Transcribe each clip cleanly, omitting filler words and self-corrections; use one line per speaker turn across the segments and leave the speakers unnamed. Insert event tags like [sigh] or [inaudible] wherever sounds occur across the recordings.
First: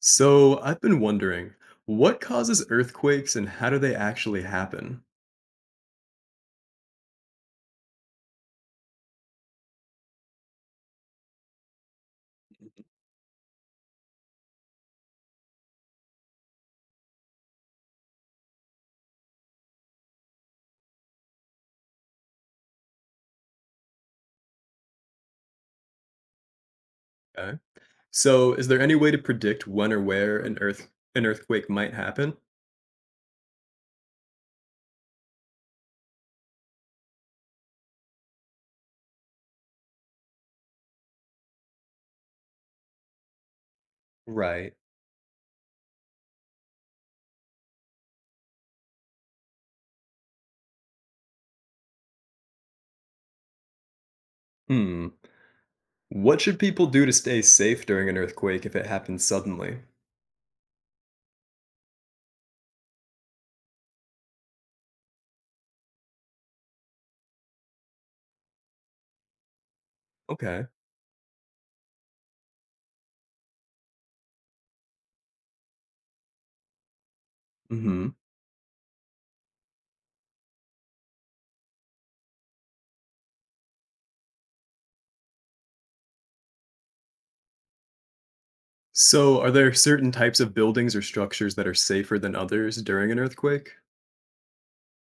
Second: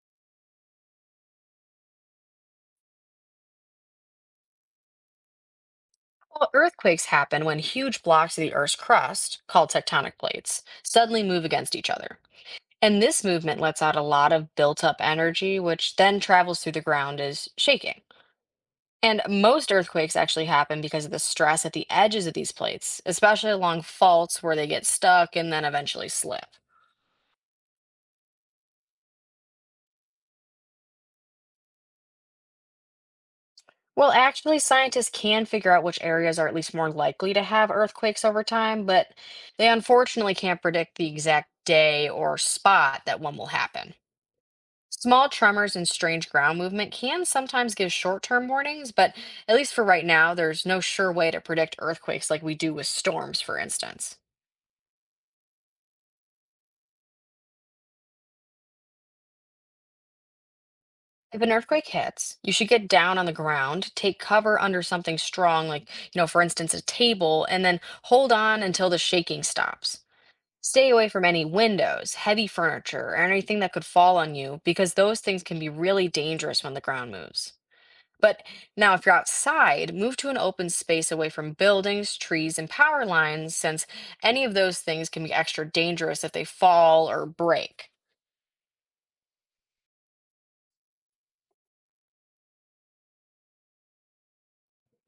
So I've been wondering, what causes earthquakes and how do they actually happen?
Well, earthquakes happen when huge blocks of the Earth's crust, called tectonic plates, suddenly move against each other. And this movement lets out a lot of built up energy, which then travels through the ground as shaking. And most earthquakes actually happen because of the stress at the edges of these plates, especially along faults where they get stuck and then eventually slip.
Okay. So is there any way to predict when or where an earthquake might happen?
Well, actually, scientists can figure out which areas are at least more likely to have earthquakes over time, but they unfortunately can't predict the exact day or spot that one will happen.
Right.
Small tremors and strange ground movement can sometimes give short term warnings, but at least for right now, there's no sure way to predict earthquakes like we do with storms, for instance.
Hmm. What should people do to stay safe during an earthquake if it happens suddenly?
If an earthquake hits, you should get down on the ground, take cover under something strong, like, for instance, a table, and then hold on until the shaking stops.
Okay.
Stay away from any windows, heavy furniture, or anything that could fall on you because those things can be really dangerous when the ground moves.
Mm-hmm.
But now, if you're outside, move to an open space away from buildings, trees, and power lines, since any of those things can be extra dangerous if they fall or break.
So are there certain types of buildings or structures that are safer than others during an earthquake?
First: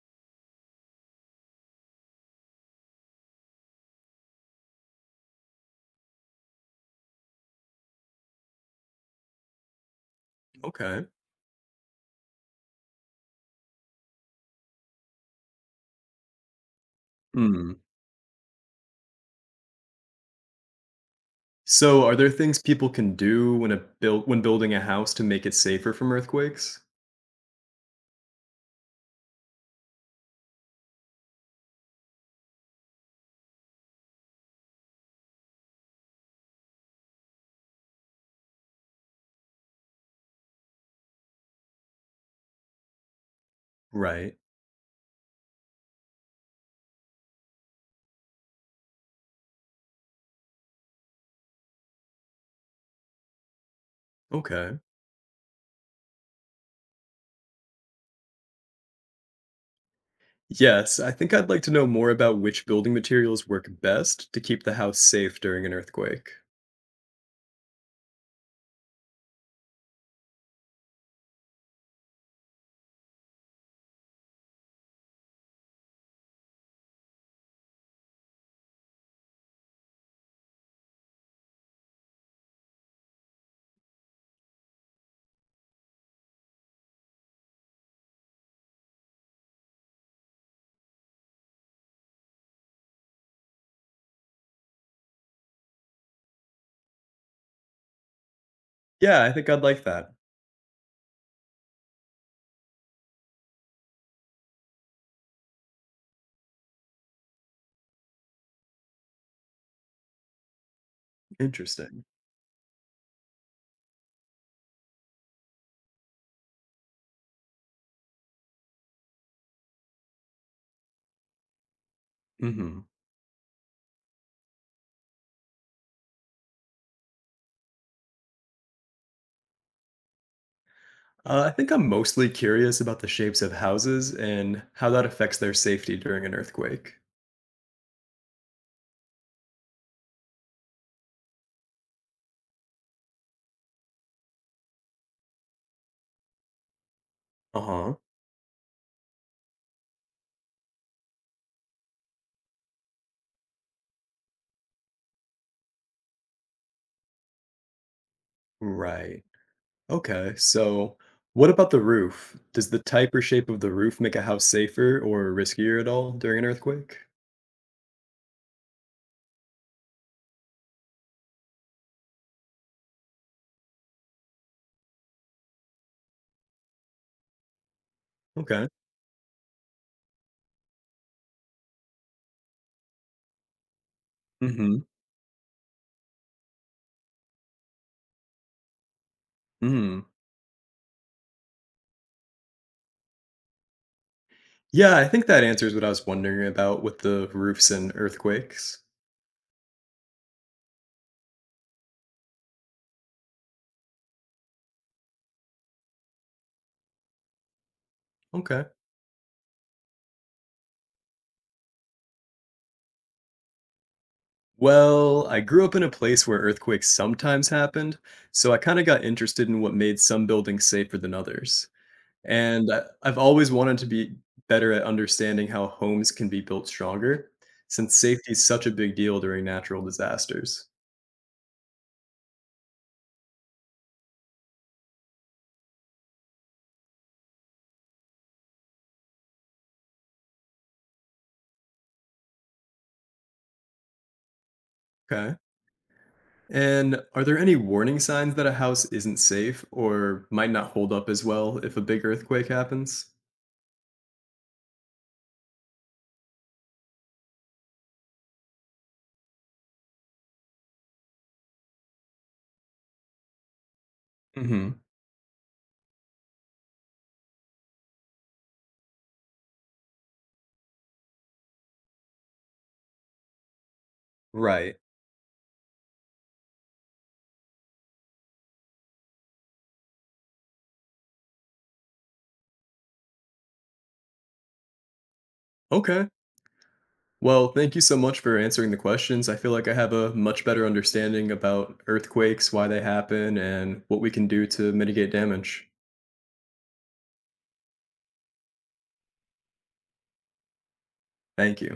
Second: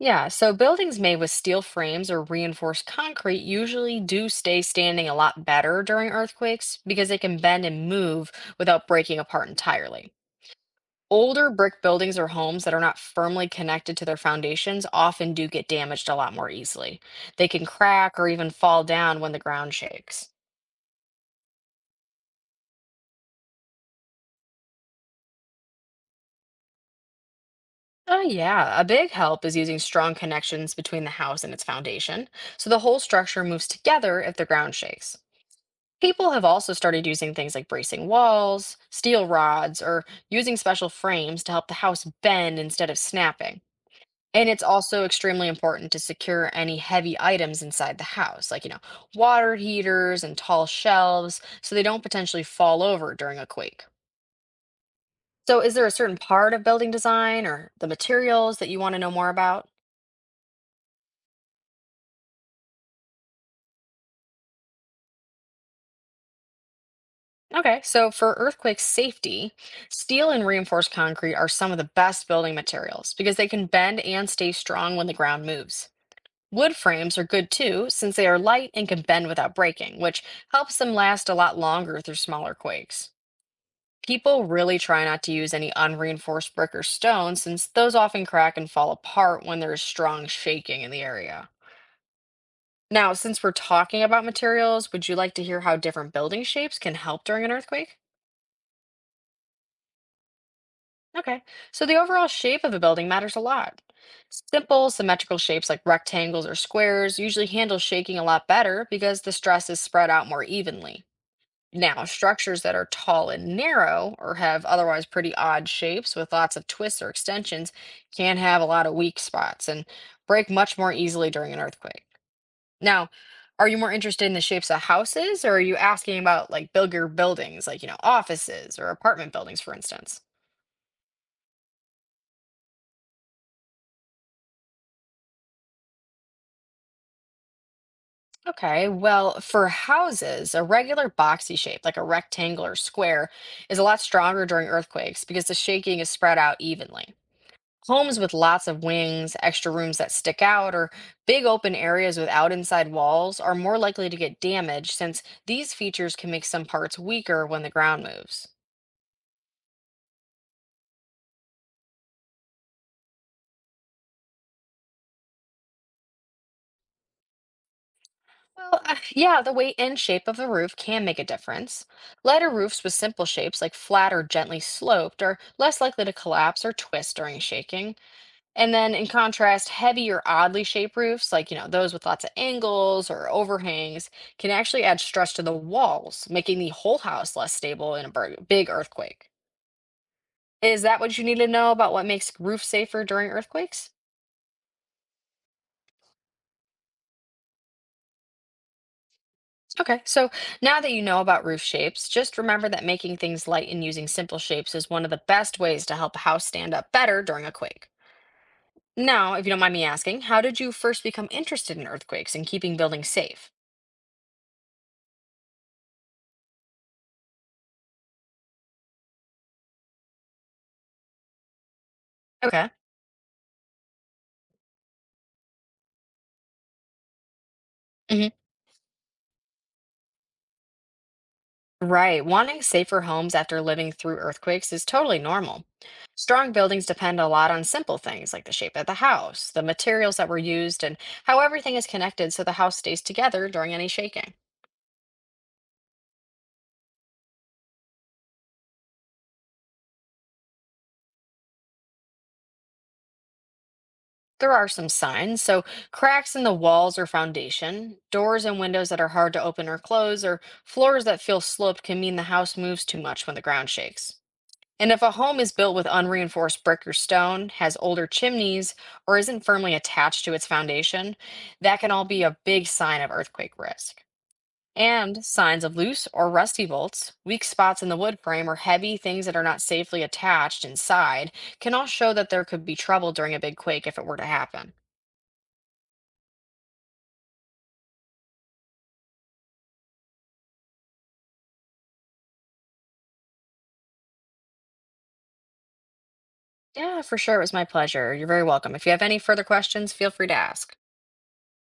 Yeah, so buildings made with steel frames or reinforced concrete usually do stay standing a lot better during earthquakes because they can bend and move without breaking apart entirely.
Okay.
Older brick buildings or homes that are not firmly connected to their foundations often do get damaged a lot more easily. They can
Hmm.
crack or even fall down when the ground shakes.
So are there things people can do when a build when building a house to make it safer from earthquakes?
Oh, yeah. A big help is using strong connections between the house and its foundation, so the whole structure moves together if the ground shakes. People have also started using things like bracing walls, steel rods, or using special frames to help the house bend instead of snapping.
Right.
And it's also extremely important to secure any heavy items inside the house, like, water heaters and tall shelves, so they don't potentially fall over during a quake.
Okay.
So, is there a certain part of building design or the materials that you want to know more about?
Yes, I think I'd like to know more about which building materials work best to keep the house safe during an earthquake.
Okay, so for earthquake safety, steel and reinforced concrete are some of the best building materials because they can bend and stay strong when the ground moves. Wood frames are good too, since they are light and can bend without breaking, which helps them last a lot longer through smaller quakes. People really try not to use any unreinforced brick or stone, since those often crack and fall apart when there is strong shaking in the area. Now, since we're talking about materials, would you like to hear how different building shapes can help during an earthquake?
Yeah, I think I'd like that.
Okay, so the overall shape of a building matters a lot. Simple, symmetrical shapes like rectangles or squares usually handle shaking a lot better because the stress is spread out more evenly. Now,
Interesting.
structures that are tall and narrow or have otherwise pretty odd shapes with lots of twists or extensions can have a lot of weak spots and break much more easily during an earthquake.
Hmm.
Now, are you more interested in the shapes of houses or are you asking about like bigger buildings, like, offices or apartment buildings, for instance?
I think I'm mostly curious about the shapes of houses and how that affects their safety during an earthquake.
Okay, well, for houses, a regular boxy shape, like a rectangle or square, is a lot stronger during earthquakes because the shaking is spread out evenly.
Uh huh.
Homes with lots of wings, extra rooms that stick out, or big open areas without inside walls are more likely to get damaged since these features can make some parts weaker when the ground moves.
Right. Okay, so what about the roof? Does the type or shape of the roof make a house safer or riskier at all during an earthquake?
Well, [sighs] yeah, the weight and shape of the roof can make a difference. Lighter roofs with simple shapes, like flat or gently sloped, are less likely to collapse or twist during shaking.
Okay.
And then in contrast, heavy or oddly shaped roofs, like, those with lots of angles or overhangs, can
Mm
actually add stress to the walls, making the whole house less stable in a big earthquake.
hmm.
Is that what you need to know about what makes roofs safer during earthquakes?
Yeah, I think that answers what I was wondering about with the roofs and earthquakes.
Okay, so now that you know about roof shapes, just remember that making things light and using simple shapes is one of the best ways to help a house stand up better during a quake.
Okay.
Now, if you don't mind me asking, how did you first become interested in earthquakes and keeping buildings safe?
Well, I grew up in a place where earthquakes sometimes happened, so I kind of got interested in what made some buildings safer than others.
Okay.
And I've always wanted to be better at understanding how homes can be built stronger, since
Mhm.
safety is such a big deal during natural disasters.
Right. Wanting safer homes after living through earthquakes is totally normal. Strong buildings depend a lot on simple things like the shape of the house, the materials that were used, and how everything is connected so the house stays together during any shaking.
Okay. And are there any warning signs that a house isn't safe or might not hold up as well if a big earthquake happens?
There are some signs, so cracks in the walls or foundation, doors and windows that are hard to open or close, or floors that feel sloped can mean the house moves too much when the ground shakes.
Hmm.
And if a home is built with unreinforced brick or stone, has older chimneys, or isn't firmly attached to its foundation, that can all be a big sign of earthquake risk.
Right.
And signs of loose or rusty bolts, weak spots in the wood frame, or heavy things that are not safely attached inside can all show that there could be trouble during a big quake if it were to happen.
Okay. Well, thank you so much for answering the questions. I feel like I have a much better understanding about earthquakes, why they happen, and what we can do to mitigate damage.
Yeah, for sure. It was my pleasure. You're very welcome. If you have any further questions, feel free to ask.
Thank you.